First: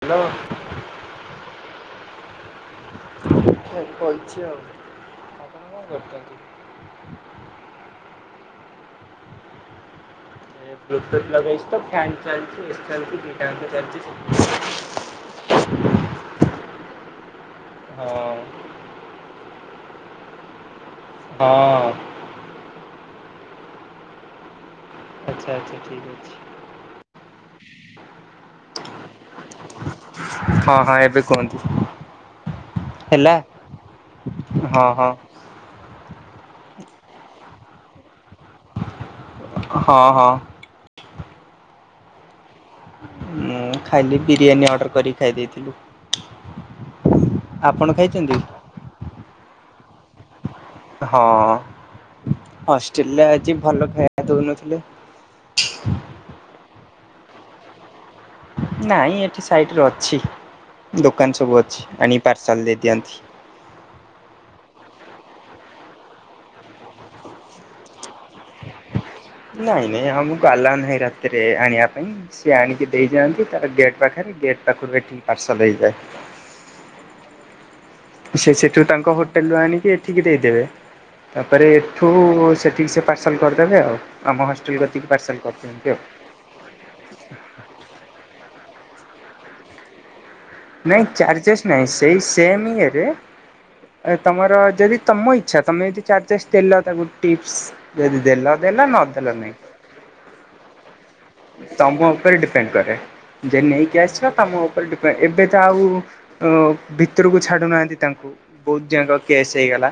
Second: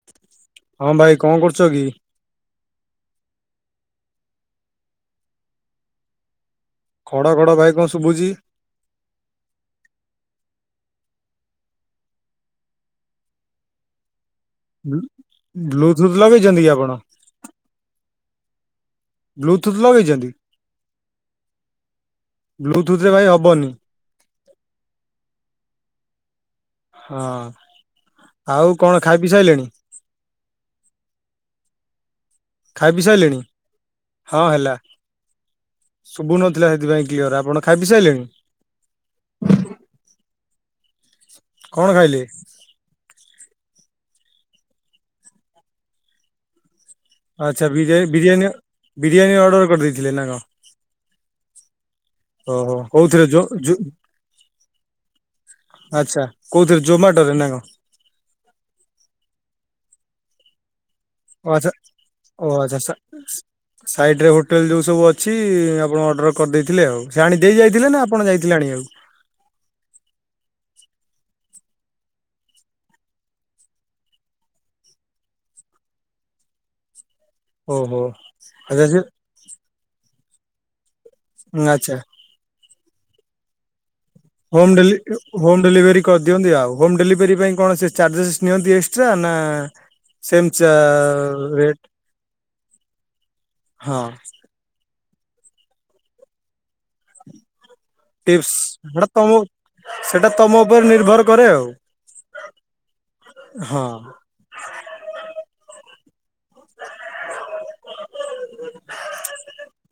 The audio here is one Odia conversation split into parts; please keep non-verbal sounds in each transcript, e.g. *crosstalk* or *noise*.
ହ୍ୟାଲୋ ହଁ ଭାଇ, କଣ କରୁଛ କି? ବଇଛି ଆଉ ଆପଣ କଣ କରୁଛନ୍ତୀ। ଖଡ ଖଡ ଭାଇ କଣ ଶୁଭୁଛି। ବ୍ଲୁଟୁଥ୍ ଲଗେଇଛି ତ। ଫ୍ୟାନ୍ ଚାଲିଛି ଏସି ଚାଲିଛି, ଦୁଇଟା ଚାଲିଛି। ବ୍ଲୁ- ବ୍ଲୁଟୁଥ ଲଗେଇଛନ୍ତି କି ଆପଣ? ହଁ। ବ୍ଲୁଥୁଥ୍ ଲଗେଇଛନ୍ତି? ହଁ। ବ୍ଲୁଟୁଥରେ ଭାଇ ହବନି। ଆଚ୍ଛା ଆଚ୍ଛା, ଠିକ୍ ଅଛି। ହଁ। ଆଉ କଣ, ଖାଇ ପି ସାଇଲେଣି? ହଁ ହଁ ଏବେ କୁହନ୍ତୁ ଖାଇ ପି ହେଲା ସାରିଲିଣି। ହଁ ହେଲା। ଶୁଭୁନଥିଲା ସେଥିପାଇଁ କ୍ଲିଅର, ଆପଣ ଖାଇ ପି ସାଇଲେଣି। ହଁ ହଁ। କଣ ଖାଇଲେ? ଖାଲି ବିରିୟାନୀ ଅର୍ଡ଼ର କରିକି ଖାଇ ଦେଇେଥିଲୁ। ଆଛା ବିରିୟା ବିରିୟାନୀ ବିରିୟାନୀ ଅର୍ଡର କରିଦେଇଥିଲେ ନା କଣ? ହଁ ଓହୋ କୋଉଥିରେ ଅଷ୍ଟ୍ରେଲିଆ ଜୋ ଆଜି ଜୋ ଭଲ ଖେଇବା ଦଉନଥିଲେ। ଆଚ୍ଛା କୋଉଥିରେ ଜୋମାଟୋ ରେ ନା କ? ନାଇଁ ଏଠି ସାଇଟରେ ଅଛି। ଦୋକାନ ଓ ସବୁ ଆଚ୍ଛା ଅଛି ଆଣିକି ଓ ପାର୍ସଲ ଆଚ୍ଛା ଦେଇ ସା ଦିଅନ୍ତି। ସାଇଡ ରେ ହୋଟେଲ ଯୋଉ ସବୁ ଅଛି ଆପଣ ଅର୍ଡର କରିଦେଇଥିଲେ ଆଉ ସେ ଆଣି ଦେଇ ଯାଇଥିଲେ ନା ଆପଣ ଯାଇଥିଲେ ଆଣିବା କୁ? ନାଇଁ ନାଇଁ ଆମକୁ ଆଲଓ ନାହିଁ ରାତିରେ ଆଣିବା ପାଇଁ ସିଏ ଆଣିକି ଦେଇଯାଆନ୍ତି ତାର ଗେଟ୍ ପାଖରେ ଗେଟ୍ ପାଖରୁ ଏଠିକି ପାର୍ସଲ ହେଇଯାଏ। *inaudible* ଓହୋ ସେ ସେଠୁ ତାଙ୍କ ହୋଟେଲ ରୁ ଆଣିକି ଠିକି ଦେଇଦେବେ ତାପରେ ଆଚ୍ଛା ଏଠୁ ସେଠିକି ସେ ପାର୍ସଲ୍ କରିଦେବେ ଆଉ। ଆମ ହଷ୍ଟେଲ ହୁମ କତିକି ପାର୍ସଲ ହୋମ କରିଦିଅନ୍ତି ଆଉ। ଡେଲିଭରି କରିଦିଅନ୍ତି ଆଉ ହୋମ ଡେଲିଭରି ପାଇଁ କୌଣସି ଚାର୍ଜେସ୍ ନିଅନ୍ତି। ନା ସେମ୍ ଚା ନାଇଁ ଚାର୍ଜେସ୍ ରେଟ୍ ନାହିଁ ସେଇ ସେମ ହଁ ଇଏରେଏ ତମର ଯଦି ତମ ଇଚ୍ଛା ତମେ ଯଦି ଚାର୍ଜେସ୍ ଦେଲ ତାକୁ ଟିପ୍ସ ଯଦି ଟିପ୍ସ ଦେଲ ଦେଲ ସେଟା ନ ତମ ଦେଲ ନାଇଁ। ସେଟା ତମ ଉପରେ ନିର୍ଭର କରେ ଆଉ ତମ ଉପରେ ଡିପେଣ୍ଡ କରେ ଯେ ହଁ। ନେଇକି ଆସିବା ତମ ଉପରେ ଡିପେଣ୍ଡ ଏବେ ତ ଆଉ ଅ ଭିତରକୁ ଛାଡୁନାହାନ୍ତି ତାଙ୍କୁ ବହୁତ ଯାକ କେସ୍ ହେଇଗଲା।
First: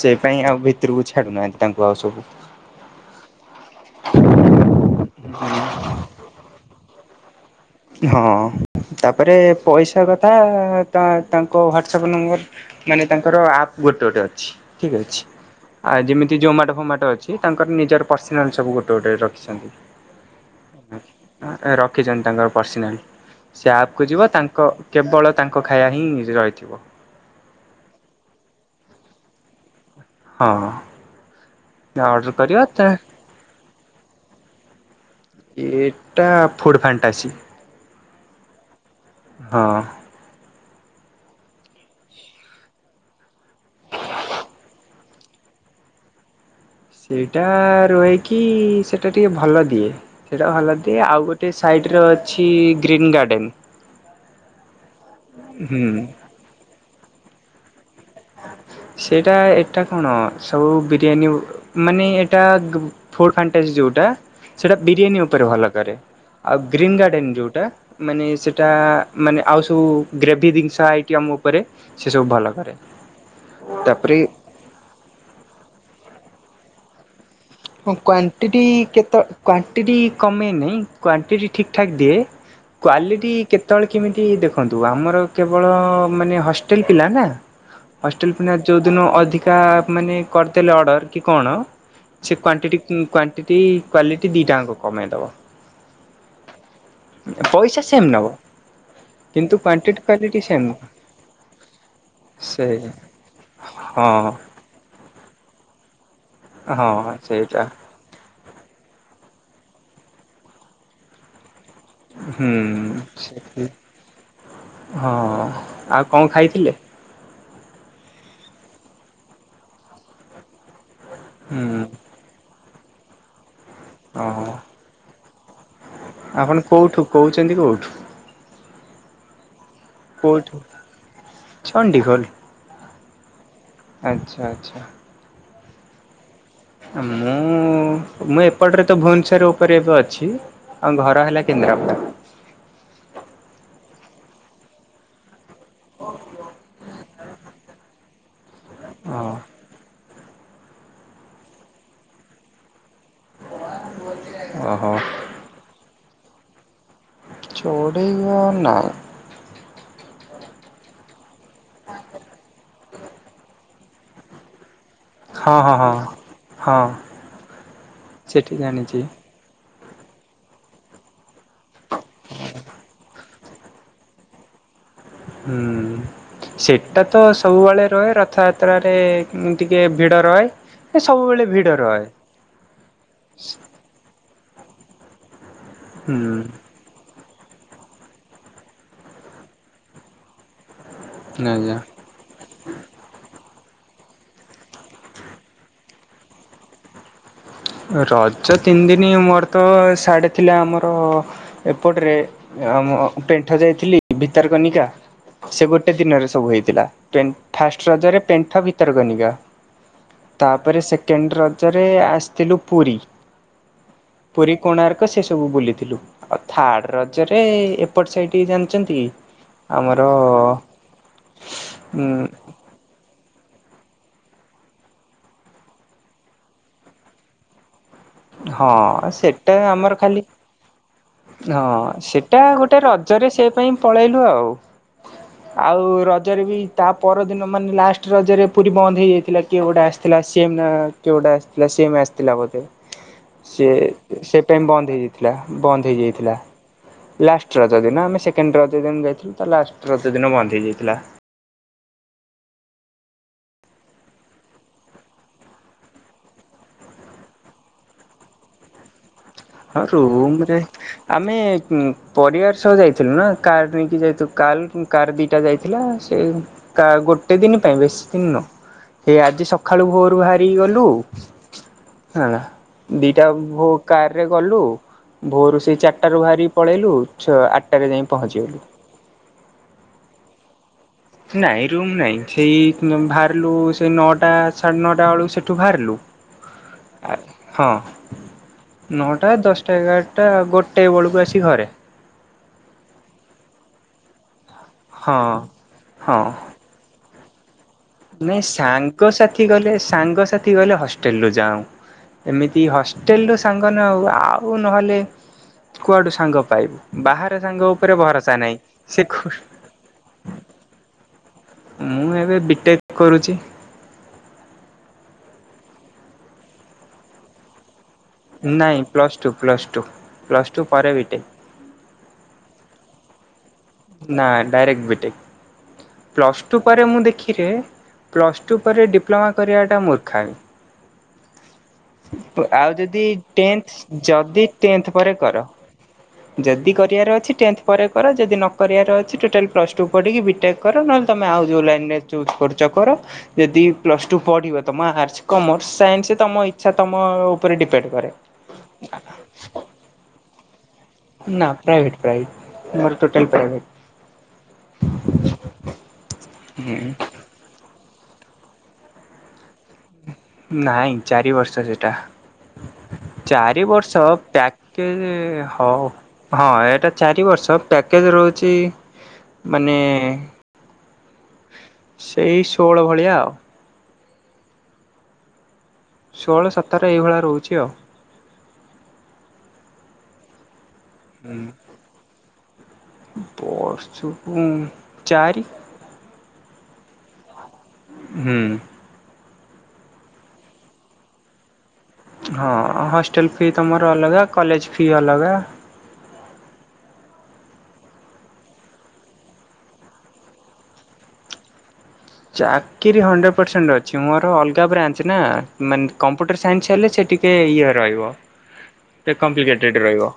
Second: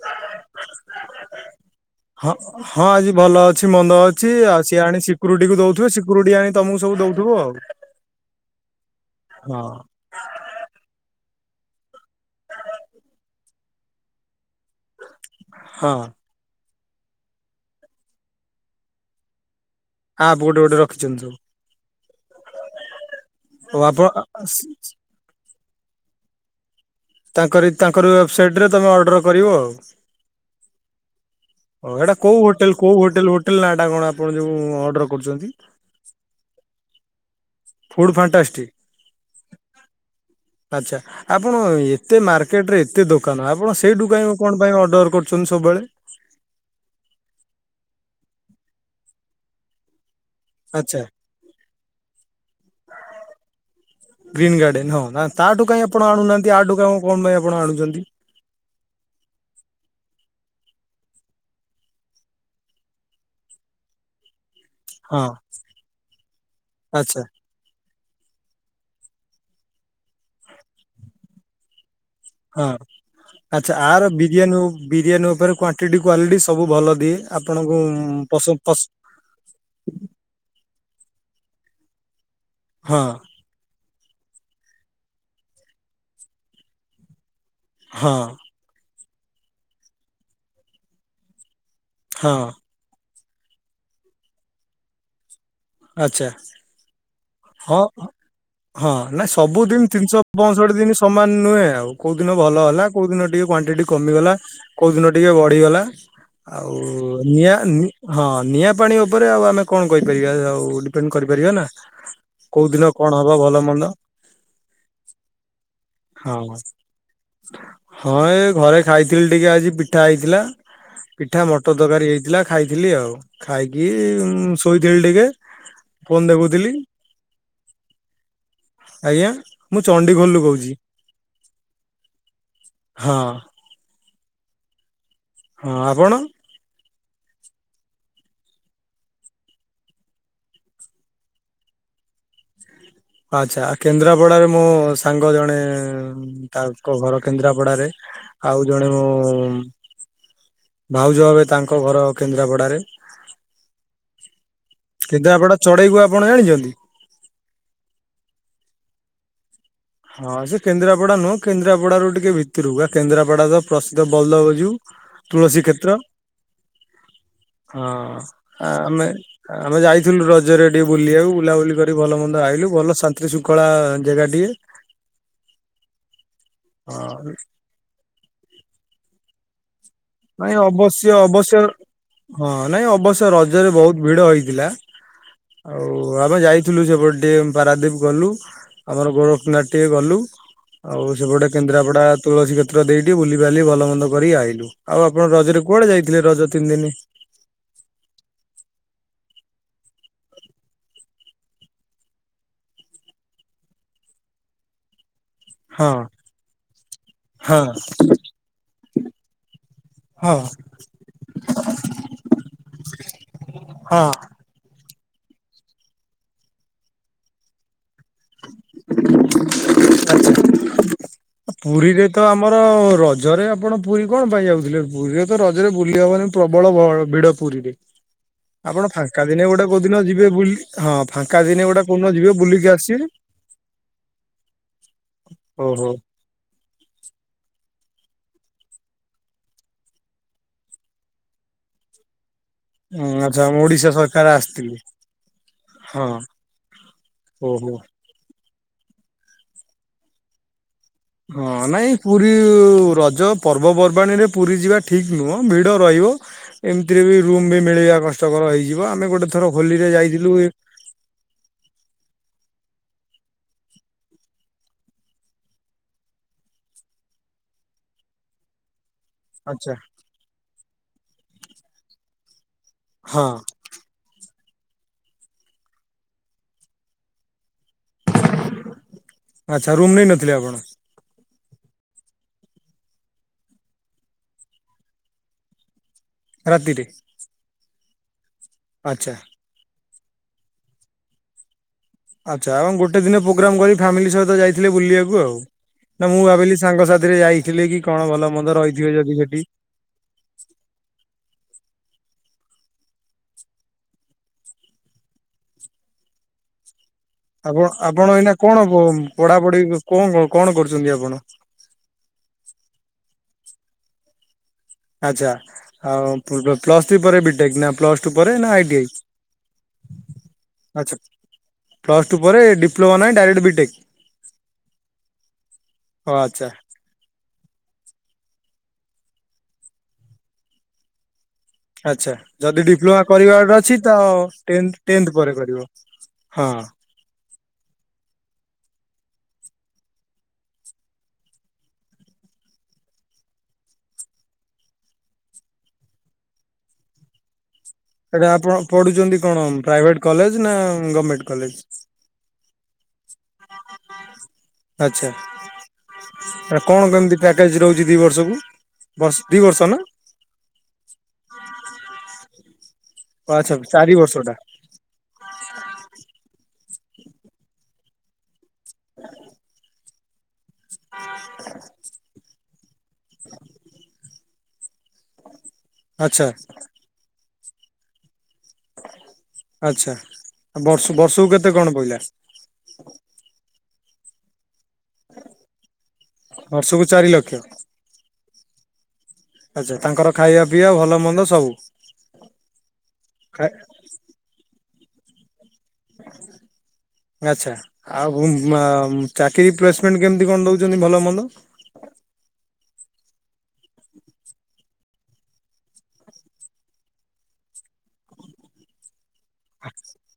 ସେଇ ପାଇଁ ଆଉ ଭିତରକୁ ଛାଡୁନାହାନ୍ତି ତାଙ୍କୁ ଆଉ ସବୁ। ହଁ ହଁ ଆଜି ଭଲ ଅଛି ମନ୍ଦ ଅଛି ଆଉ ସିଏ ଆଣି ସିକ୍ୟୁରିଟି କୁ ଦଉଥିବ ସିକ୍ୟୁରିଟି ଆଣି ତମକୁ ସବୁ ଦଉଥିବ ଆଉ। ହଁ ତାପରେ ହଁ ପଇସା କଥା ତ ତାଙ୍କ ହ୍ଵାଟସପ୍ ନମ୍ବର ମାନେ ତାଙ୍କର ଆପ୍ ଗୋଟେ ଗୋଟେ ଅଛି। ଠିକ ଅଛି, ଆ ହଁ ଯେମିତି ଜମାଟ ଫମାଟ ଅଛି ତାଙ୍କର ନିଜର ପର୍ସନାଲ ସବୁ ଗୋଟେ ଗୋଟେ ରଖିଛନ୍ତି। ଆପ୍ ଗୋଟେ ଗୋଟେ ରଖିଛନ୍ତି ସବୁ ରଖିଛନ୍ତି ତାଙ୍କର। ସେ ଓ ଆପଣ ଆପକୁ ଯିବ ତାଙ୍କ କେବଳ ତାଙ୍କ ଖାଇବା ହିଁ ରହିଥିବ। ତାଙ୍କର ତାଙ୍କର ୱେବସାଇଟ ରେ ତମେ ଅର୍ଡର କରିବ ଆଉ। ହଁ। ହ ଏଟା ଅର୍ଡ଼ର କୋଉ କରିବା ହୋଟେଲ ତା କୋଉ ହୋଟେଲ ହୋଟେଲ ନା ଟା କଣ ଆପଣ ଯୋଉ ଅର୍ଡର କରୁଛନ୍ତି? ଏଟା ଫୁଡ଼୍ ଫାଣ୍ଟାସି। ଫୁଡ଼୍ ଫାଣ୍ଟାଷ୍ଟଟି। ହଁ। ଆଚ୍ଛା ଆପଣ ଏତେ ମାର୍କେଟ ରେ ଏତେ ଦୋକାନ ଆପଣ ସେଇ କାଇଁ କଣ ପାଇଁ ଅର୍ଡର କରୁ? ଛନ୍ତି ସବୁବେଳେ। ସେଇଟା ରୁହେକି ସେଟା ଟିକେ ଭଲ ଦିଏ। ସେଇଟା ଭଲ ଦି ଆଚ୍ଛା। ଆଉ ଗୋଟେ ସାଇଡ ଅଛି, ଗ୍ରୀନ୍ ଗାର୍ଡେନ ଗ୍ରୀନ୍ ଗାର୍ଡେନ ହଁ ନା ତାଠୁ କାଇଁ ଆପଣ ଆଣୁନାହାନ୍ତି ଆଠୁ କାଇଁ କଣ ପାଇଁ ଆପଣ ଆଣୁଛନ୍ତି? ସେଟା ଏଟା କଣ ସବୁ ବିରିୟାନୀ ଉ ମାନେ ଏଟା ଗୁ ଫୁଡ଼ ଫଣ୍ଟାସି ଯୋଉ ଟା ସେଟା ହଁ ବିରିୟାନୀ ଉପରେ ଭଲ କରେ ଆଉ ଗ୍ରୀନ ଆଚ୍ଛା। ଗଡେନ ଯୋଉଟା ମାନେ ସେଇଟା ମାନେ ଆଉ ସବୁ ଗ୍ରେଭି ଜିନିଷ ଆଇଟିମ୍ ଉପରେ ସେ ସବୁ ଭଲ ହଁ କରେ। ଆଚ୍ଛା ଆର ତାପରେ ବିରିୟାନୀ ହୋଉ ବିରିୟାନୀ ଉପରେ କ୍ଵାଣ୍ଟିଟି କ୍ୱାଲିଟି ସବୁ ଭଲ ଦିଏ। ଆପଣଙ୍କୁ ହଁ ପସନ୍ଦ କ୍ଵାଣ୍ଟିଟି ପସ କେତେ କ୍ଵାଣ୍ଟିଟି କମେ ନି କ୍ଵାଣ୍ଟିଟି ଠିକ୍ ଠାକ୍ ଦିଏ। ହଁ କ୍ଵାଲିଟି କେତେବେଳେ କେମିତି ଦେଖନ୍ତୁ ଆମର କେବଳ ମାନେ ହଷ୍ଟେଲ ପିଲା ନା--କି ହଁ ହଷ୍ଟେଲ ପିଲା ଯୋଉ ଦିନ ଅଧିକା ମାନେ କରିଦେଲେ ଅର୍ଡର କି କଣ ହଁ ସେ କ୍ଵାଣ୍ଟିଟ କ୍ଵାଣ୍ଟିଟି କ୍ୱାଲିଟି ଦି ଟା କମେଇଦବ। ଆଚ୍ଛା। ହଁ ପଇସା ସେମ୍ ନବ। ହଁ ନାଇଁ ସବୁଦିନ ତିନିଶହ ସେମ୍ ପଅଷଠି ନୁହଁ। ଦିନ ସମାନ ନୁହେଁ ଆଉ କୋଉ ଦିନ ଭଲ ସେ ହେଲା କୋଉ ଦିନ ଟିକେ କ୍ୱେଇଣ୍ଟଡ ହଁ। କମିଗଲା କୋଉ ଦିନ ଟିକେ ବଢିଗଲା ଆଉ ହଁ ନିଆ ସେଇଟା ନି ହଁ ନିଆଁ ପାଣି ଉପରେ ଆଉ ଆମେ କଣ କହିପାରିବା ଆଉ ଡିପେଣ୍ଡ କରିପାରିବା ନା ହୁଁ କୋଉ ଦିନ କଣ ହବ ଭଲ ସେ ମନ୍ଦ ହଁ ଆଉ କଣ ହଁ ଖାଇଥିଲେ? ହଁ ଏ ଘରେ ଖାଇଥିଲି ଟିକେ ଆଜି ପିଠା ହେଇଥିଲା। ପିଠା ହୁଁ ମଟର ତରକାରୀ ହେଇଥିଲା ଖାଇଥିଲି ଆଉ ଖାଇକି ହଁ। ଶୋଇଥିଲି ଟିକେ ଫୋନ ଆପଣ ଦେଖୁଥିଲି କୋଉଠୁ କହୁଛନ୍ତି କୋଉଠୁ? ଆଜ୍ଞା ମୁଁ ଚଣ୍ଡିଗୋଲୁ କୋଉଠୁ କହୁଛି ଚଣ୍ଡିଖୋଲ ହଁ। ଆଚ୍ଛା ଆଚ୍ଛା। ହଁ ଆପଣ? ମୁଁ ମୁଁ ଏପଟରେ ତ ଭୁବନେଶ୍ୱର ଉପରେ ଏବେ ଅଛି। ଆଉ ଘର ହେଲା କେନ୍ଦ୍ରାପଡ଼ା। ଆଛା କେନ୍ଦ୍ରାପଡାରେ ମୋ ସାଙ୍ଗ ଜଣେ ତାଙ୍କ ଘର କେନ୍ଦ୍ରାପଡାରେ ଆଉ ଜଣେ ମୁଁ ହଁ ଭାଉଜ ଭବେ ତାଙ୍କ ଘର କେନ୍ଦ୍ରାପଡାରେ। ଆହୁ କିନ୍ତୁ ଆପଣ ଚଢେଇକୁ ଆପଣ ଜାଣିଛନ୍ତି? ଚଡ଼େଇ ଘର୍ ନା। ହଁ ସେ କେନ୍ଦ୍ରାପଡା ନୁହଁ କେନ୍ଦ୍ରାପଡା ରୁ ଟିକେ ଭିତରକୁ ବା କେନ୍ଦ୍ରାପଡା ତ ପ୍ରସିଦ୍ଧ ବଲଭ ଯୋଉ ହଁ ତୁଳସୀ ହଁ କ୍ଷେତ୍ର ହଁ ହଁ ହଁ ସେଠି ଆ ଜାଣିଛି ଆମେ- ଆମେ ଯାଇଥିଲୁ ରଜରେ ଟିକେ ବୁଲିବାକୁ ବୁଲାବୁଲି କରି ଭଲ ମନ୍ଦ ଆଇଲୁ ଭଲ ଶାନ୍ତି ଶାନ୍ତି ଶୃଙ୍ଖଳା ଜାଗାଟିଏ। ହୁଁ ସେଟା ତ ହଁ ସବୁବେଳେ ରହେ ରଥଯାତ୍ରାରେ ଟିକେ ଭିଡ଼ ରହେ। ନାଇଁ ଏ ଅବଶ୍ୟ ସବୁବେଳେ ଅବଶ୍ୟ ଭିଡ଼ ରହେ ହଁ ନାଇଁ ଅବଶ୍ୟ ରଜରେ ବହୁତ ଭିଡ ହେଇ ଥିଲା ଆଉ ହୁଁ ଆମେ ଯାଇଥିଲୁ ସେପଟେ ଟିକେ ପାରାଦୀପ ଗଲୁ ଆମର ଗୋରଖନାଥ ଟିକେ ଗଲୁ। ଆଉ ସେପଟେ ଆଜ୍ଞା। କେନ୍ଦ୍ରାପଡା ତୁଲସୀ କ୍ଷେତ୍ର ଦେଇି ବୁଲିିବାଲି ଭଲ ମନ୍ଦ କରିକି ଆଇଲୁ। ଆଉ ଆପଣ ରଜରେ କୁଆଡେ ଯାଇଥିଲେ ରଜ ତିନି ଦିନ? ରଜ ତିନି ଦିନ ମୋର ତ ସିଆଡ଼େ ଥିଲା ଆମର ଏପଟ ରେ ଆ ମୁଁ ପେଣ୍ଠ ଯୋଉ ଥିଲି ଭିତରକନିକା। ସେ ହଁ ଗୋଟେ ଦିନରେ ସବୁ ହେଇଥିଲା ପ ହଁ ଫାଷ୍ଟ ରଜରେ ପେଣ୍ଠ ଭିତର୍କନିକା। ହଁ ତାପରେ ସେକେଣ୍ଡ ରଜରେ ଆସି ଲୁ ପୁରୀ ହଁ। ପୁରୀ କୋଣାର୍କ। ସେ ସବୁ ବୁଲିଥିଲୁ ଆଉ ଥାର୍ଡ ରଜରେ ଏପଟ ସାଇଡ଼ି ଜାଣିଛନ୍ତି ଆମର ଆଚ୍ଛା। ପୁରୀରେ ଉଁ ତ ଆମର ର ରଜରେ ଆପଣ ପୁରୀ କଣ ପାଇଁ ଯାଉଥିଲେ ପୁରୀରେ ତ ରଜରେ ବୁଲି ହବନି ପ୍ରବଳ ଗ ଭିଡ ପୁରୀରେ। ହଁ ଆପଣ ଫାଙ୍କା ଦିନେ ସେଟା ଗୋଟେ ଆମର କୋଉଦିନ ଖାଲି ଯିବେ ବୁଲି ହଁ ଫାଙ୍କା ହଁ ଦିନେ ଗୋଟେ କୋଉଦିନ ଯିବେ ସେଟା ବୁଲିକି ଗୋଟେ ଆସିବେ। ରଜରେ ସେ ପାଇଁ ପଳେଇଲୁ ଆଉ ଓହୋ ଆଉ ରଜରେ ବି ତା ପରଦିନ ମାନେ ଲାଷ୍ଟ ରଜରେ ପୁରୀ ବନ୍ଦ ହେଇଯାଇଥିଲା କିଏ ଗୋଟା ଆସିଥିଲା ସି ଏମ୍ କିଏ ଗୋଟେ ଆସିଥିଲା। ସି ଏମ୍ ଆସି ଥିଲା ବୋଧେ। ଆଚ୍ଛା ଆମ ସେ ଓଡିଶା ସରକାର ସେ ପାଇଁ ଆସିଥିଲେ ବନ୍ଦ ହେଇଯାଇଥିଲା ବନ୍ଦ ହଁ ହେଇଯାଇଥିଲା। ଲାଷ୍ଟ ଓହୋ। ରଜ ଦିନ ଆମେ ସେକେଣ୍ଡ ରଜ ଦିନ ଯାଇଥିଲୁ ତା ଲାଷ୍ଟ ରଜ ଦିନ ବନ୍ଦ ହେଇଯାଇଥିଲା। ହଁ ନାଇଁ ପୁରୀ ରଜ ପର୍ବପର୍ବାଣୀରେ ପୁରୀ ଯିବା ଠିକ ନୁହଁ ଭିଡ ରହି ରହିବ ଏମିତିରେ ବି ରୁମ ବି ମିଳିବା କଷ୍ଟକର ହେଇଯିବ ଆମେ ଗୋଟେ ଥର ହଁ ହୋଲିରେ ଯାଇଥିଲୁ ଏ ରୁମରେ ଆମେ ପରିବାର ସହ ଯାଇ ଥିଲୁ ନା କାର ନେଇକି ଯାଇଥିଲୁ କାର କାର ଦିଟା ଯାଇଥିଲା ସେ କ ଗୋଟେ ଦିନ ପାଇଁ ବେଶି ନ ସେ ଆଜି ଆଚ୍ଛା। ସକାଳୁ ଭୋରୁ ବାହାରିକି ଗଲୁ ହେଲା ହଁ ଦିଟା ଭୋ କାରରେ ଗଲୁ ଭୋରୁ ସେଇ ଚାରିଟା ରୁ ବାହାରି ପଳେଇଲୁ ଚ ଆଠଟା ଯାଇ ପହଞ୍ଚିଗଲୁ। ଆଚ୍ଛା ରୁମ୍ ନେଇ ନଥିଲେ ଆପଣ ନାଇଁ ରୁମ ନାଇଁ ସେଇ ବାହାରିଲୁ ସେ ନଅଟା ସାଢେ ନଅଟା ବେଳୁ ସେଠୁ ବାହାରିଲୁ। ରାତିରେ। ହଁ ଆଚ୍ଛା ନଅଟା ଦଶଟା ଏଗାରଟା ଗୋଟେ ବେଳକୁ ଆସିିକି ଘରେ। ଆଚ୍ଛା ଏବଂ ଗୋଟେ ଦିନ ପ୍ରୋଗ୍ରାମ କରି ଫ୍ୟାମିଲି ସହିତ ଯାଇଥିଲେ ବୁଲିବାକୁ ହଁ ଆଉ ନା ମୁଁ ଭାବିଲି ସାଙ୍ଗସାଥି ନାଇ ଯଦି ସେଠି। ସାଙ୍ଗସାଥି ଗଲେ ସାଙ୍ଗସଥି ଗଲେ ହଷ୍ଟେଲ ରୁ ଯାଉ। ଏମିତି ହଷ୍ଟେଲ୍ ର ସାଙ୍ଗ ନେଉ ଆଉ ନହେଲେ କୁଆଡ଼ୁ ସାଙ୍ଗ ପାଇବୁ? ବାହାର ସାଙ୍ଗ ଆପଣ ଉପରେ ଆପଣ ଏଇନା ଭରସା ନାହିଁ କଣ ସେ ଖୁ ପଢାପଢି କଣ କଣ କରୁଛନ୍ତି ଆପଣ? ମୁଁ ଏବେ ବିଟେକ କରୁଛି। ଆଚ୍ଛା ଆଉ ପ୍ଲସ ଥ୍ରୀ ପରେ ବିଟେକ୍ ନା ପ୍ଲସ୍- ପରେ ନା ଆଇଟି ନାଇଁ ଆଇ। Plus two plus two. Plus two ପରେ ଆଛା ବିଟେକ୍ ପ୍ଲସ ଟୁ ପରେ ଡି - ନା ଡାଇରେକ୍ଟ ବିଟେକ? ନା ଡାଇରେକ୍ଟ ବିଟେକ ଓ ପ୍ଲସ୍ ଆଚ୍ଛା ଟୁ ପରେ ମୁଁ ଦେଖ ପ୍ଲସ୍ ଟୁ ପରେ ଡିପ୍ଲୋମା କରିବାଟା ମୂର୍ଖାମି। ଆଚ୍ଛା ଆଉ ଡିପ୍ଲୋମା ଯଦି କରିବାର ଅଛି ତ ଟେନ୍ଥ ଯଦି ଟେନ୍ଥ ପରେ କର। ହଁ ଯଦି କରିବାର ଅଛି ଟେନ୍ଥ ପରେ କର ଯଦି ନ କରିବାର ଅଛି ଟୋଟାଲ୍ ପ୍ଲସ୍ ଟୁ ପଢିକି ବିଟେକ୍ କର ନହେଲେ ତମେ ଆଉ ଯଉ ଲାଇନ ରେ ଚୁଜ୍ କରୁଛ। କର ଯଦି ପ୍ଲସ୍ ଟୁ ପଢିବ ତମ ଆର୍ଟସ କମର୍ସ ସାଇନ୍ସ ତମ ଇଛା ତମ ଉପରେ ଡିପେଣ୍ଡ କରେ। ଏଟା ଆପଣ ପଢୁଛନ୍ତି କଣ ପ୍ରାଇଭେଟ କଲେଜ ନା ଗଭମେଣ୍ଟ ନା କଲେଜ? ପ୍ରାଇଭେଟ୍ ପ୍ରାଇଭେଟ୍ ମୋର ଟୋଟାଲ୍ ପ୍ରାଇଭେଟ୍। ଆଚ୍ଛା। ହୁଁ। କଣ କେମତି ପ୍ୟାକେଜ ରହୁଛି ଦି ବର୍ଷକୁ ଦି ବର୍ଷ ନା? ନାଇଁ ଚାରି ବର୍ଷ ସେଟା। ଓ ଆଚ୍ଛା ଚାରି ବର୍ଷ ଟା ପ୍ୟାକେଜ ହ ହଁ। ଏଟା ଚାରି ବର୍ଷ ପ୍ୟାକେଜ ରହୁଛି ମାନେ ସେଇ ଷୋଳ ଭଳିଆ ଆଉ। ଆଚ୍ଛା ଷୋହଳ ସତର ଏଇଭଳିଆ ରହୁଛି ଆଉ। ଆଛା ବର୍ଷ ବର୍ଷକୁ କେତେ କଣ ପଡିଲା? ବର୍ଷକୁ ଚାରି ବର୍ଷକୁ ଚାରି ଲକ୍ଷ। ହୁଁ। ଆଚ୍ଛା ତାଙ୍କର ଖାଇବା ପିଇବା ଭଲ ମନ୍ଦ ସବୁ ହଁ ହଷ୍ଟେଲ ଫି ଖାଇ ତମର ଅଲଗା କଲେଜ ଫି ଅଲଗା। ଆଛା ଆଉ ଚାକିରି ପ୍ଲେସମେଣ୍ଟ କେମତି କଣ ଦଉଛନ୍ତି ଭଲ ମନ୍ଦ। *inaudible* ଚାକିରି ହଣ୍ଡ୍ରେଡ଼୍ ପରସେଣ୍ଟ ଅଛି ମୋର ଅଲଗା ବ୍ରାଞ୍ଚ ନା ମାନେ କମ୍ପ୍ୟୁଟର ସାଇନ୍ସ ହେଲେ ସେ ଟିକେ- ଇ ରହିବ। *inaudible* ଏ କମ୍ପ୍ଲିକେଟେଡ଼୍ ରହିବ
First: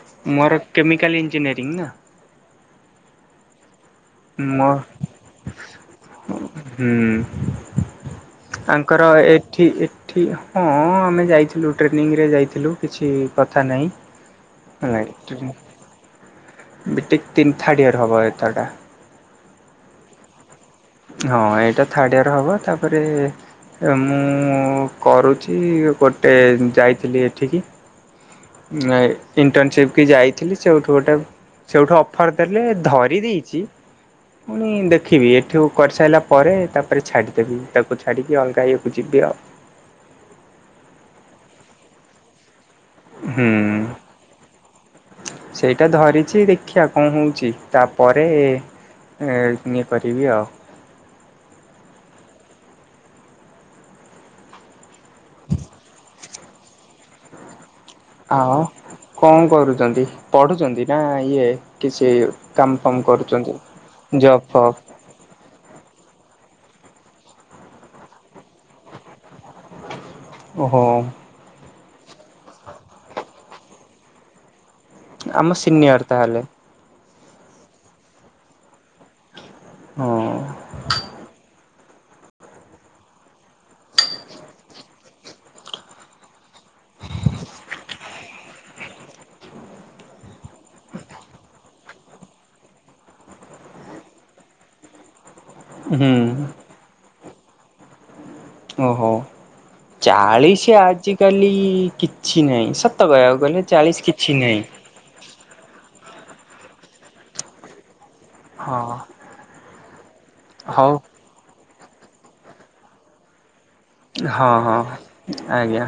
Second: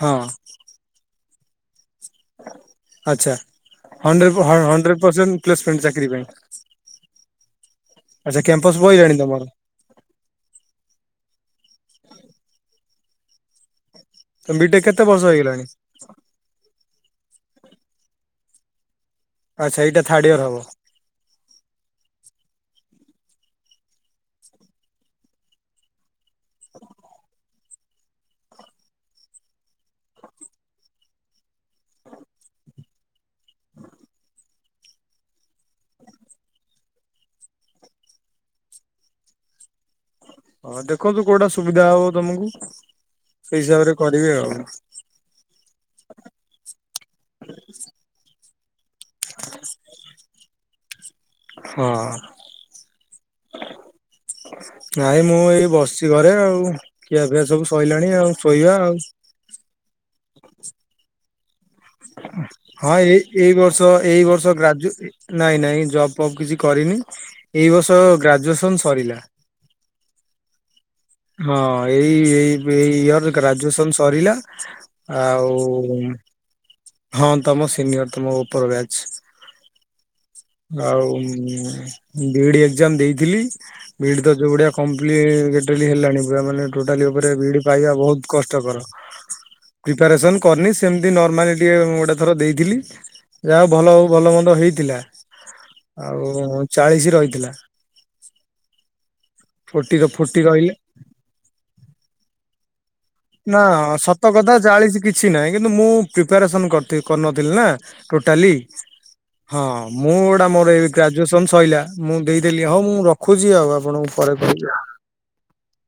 ହଁ ମୋର କେମିକାଲ୍ ଇଞ୍ଜିନିୟରିଂ ନା। ଆଚ୍ଛା। ମୋ ହଣ୍ଡ୍ରେଡ ପରସେଣ୍ଟ ପ୍ଲେସମେଣ୍ଟ ଚାକିରି ପାଇଁ। ଆଚ୍ଛା କ୍ୟାମ୍ପସ ତାଙ୍କର ପଇଲାଣି ତମର ଏଠି ଏଠି ହଁ ଆମେ ଯାଇ- ଥିଲୁ ଟ୍ରେନିଂରେ ଯାଇଥିଲୁ କିଛି କଥା ନାହିଁ। ବିଟେକ ହେଲା କେତେ ବର୍ଷ ହେଇଗଲାଣି? ଏ ତିନ ଥାର୍ଡ଼ ୟେର ହେବ ଏଥରଟା। ଆଚ୍ଛା ଏଇଟା ଥାର୍ଡ ଇୟର ହବ। ସେଇଟା ଥାର୍ଡ଼ ଇୟର ହେବ ତାପରେ। ଏ ମୁଁ କରୁଛି ଗୋଟେ ଯାଇଥିଲି ଏଠିକି। ଇଣ୍ଟର୍ନସିପ କି ଯାଇଥିଲି ସେଉଠୁ ଗୋଟେ। ସେଉଠୁ ଅଫର ଦେଲେ ଧରି ଦେଇଛି। ପୁଣି ଦେଖିବି ଏଠୁ କରିସାରିଲା ପରେ ତାପରେ ଛାଡ଼ିଦେବି ତାକୁ ଛାଡ଼ିକି ଅଲଗା ହେଇବାକୁ ଯିବି ଆଉ। ହଁ ଦେଖନ୍ତୁ କୋଉଟା ସୁବିଧା ହବ ତମକୁ। ସେଇ ହୁଁ। ହିସାବ ରେ କରିବି ଆଉ। ସେଇଟା ଧରିଛି ଦେଖିବା କଣ ହଉଛି ତାପରେ- ଏ ଇଏ କରିବି ଆଉ। ହଁ। ନାଇଁ ମୁଁ ଏଇ ବସିଛି ଘରେ ଆଉ ଖିଆ ଫିଆ ସବୁ- ସଇଲାଣି ଆଉ ହଁ ଶୋଇବା ଆଉ କଣ କରୁଛନ୍ତି ପଢୁଛନ୍ତି ନା ଇଏ କିଛି କାମ ହଁ ଫାମ ଏଇ ଏଇ କରୁଛନ୍ତି? ବର୍ଷ ଏଇ ଜବ୍ ବର୍ଷ ଫବ୍ ଗ୍ରାଜୁ ନାଇଁ ନାଇଁ ଜବ୍ବ୍ କିଛି କରିନି ଏଇ ବର୍ଷ ଗ୍ରାଜୁଏସନ ସରିଲା। ଓହୋ ହଁ ଏଇ ଏ ଏଇ ଇୟର ଗ୍ରାଜୁଏସନ ସରିଲା। ଆମ ଆଉ ସିନିୟର ତାହେଲେ ହଁ ତମ ସିନିୟର ତମ ଉପର ବ୍ୟାଚ ହଁ ଆଉ। ବିଡି ଏକ୍ଜାମ ଦେଇଥିଲି ବିଇଡି ତ ଯୋଉଭଳିଆ କମ୍ପ୍ଲିଟ ହେଲାନି ପୁରା ମାନେ ଟୋଟାଳି ଉପରେ ବି ଡ଼ି ପାଇବା ବାହୁତ କଷ୍ଟ କର, ପ୍ରିପାରେଶନ କରନି ସେମିତି ନର୍ମାଲି ଟିକେ ଗୋଟେ ଥର ଦେଇଥିଲି ଯାହା ଭଲ ଭଲ ମନ୍ଦ ହେଇଥିଲା। ହୁଁ। ଆଉ ଚାଳିଶ ରହିଥିଲା। ଓହୋ ଫୋର୍ଟି ଫୋର୍ଟି ରହିଲେ ଚାଳିଶ ଆଜିକାଲି କିଛି ନାହିଁ ସତ କହିବାକୁ ନା ଗଲେ ଚାଳିଶ କିଛି ସତ କଥା ନାହିଁ। ଚାଳିଶ କିଛି ନାହିଁ କିନ୍ତୁ ମୁଁ ପ୍ରିପାରେସନ କରିନଥିଲି ନା। ଟୋଟାଲି ହଁ ହଁ ମୁଁ ଗୁଟା ମୋର ଏ ହଉ ଗ୍ରାଜୁଏସନ ସରିଲା। ମୁଁ ଦେଇଦେଲି ହଉ ମୁଁ ରଖୁଛି ଆଉ ଆପଣଙ୍କୁ ପରେ ହଁ କହିବି ଆଉ। ହଁ ଆଜ୍ଞା।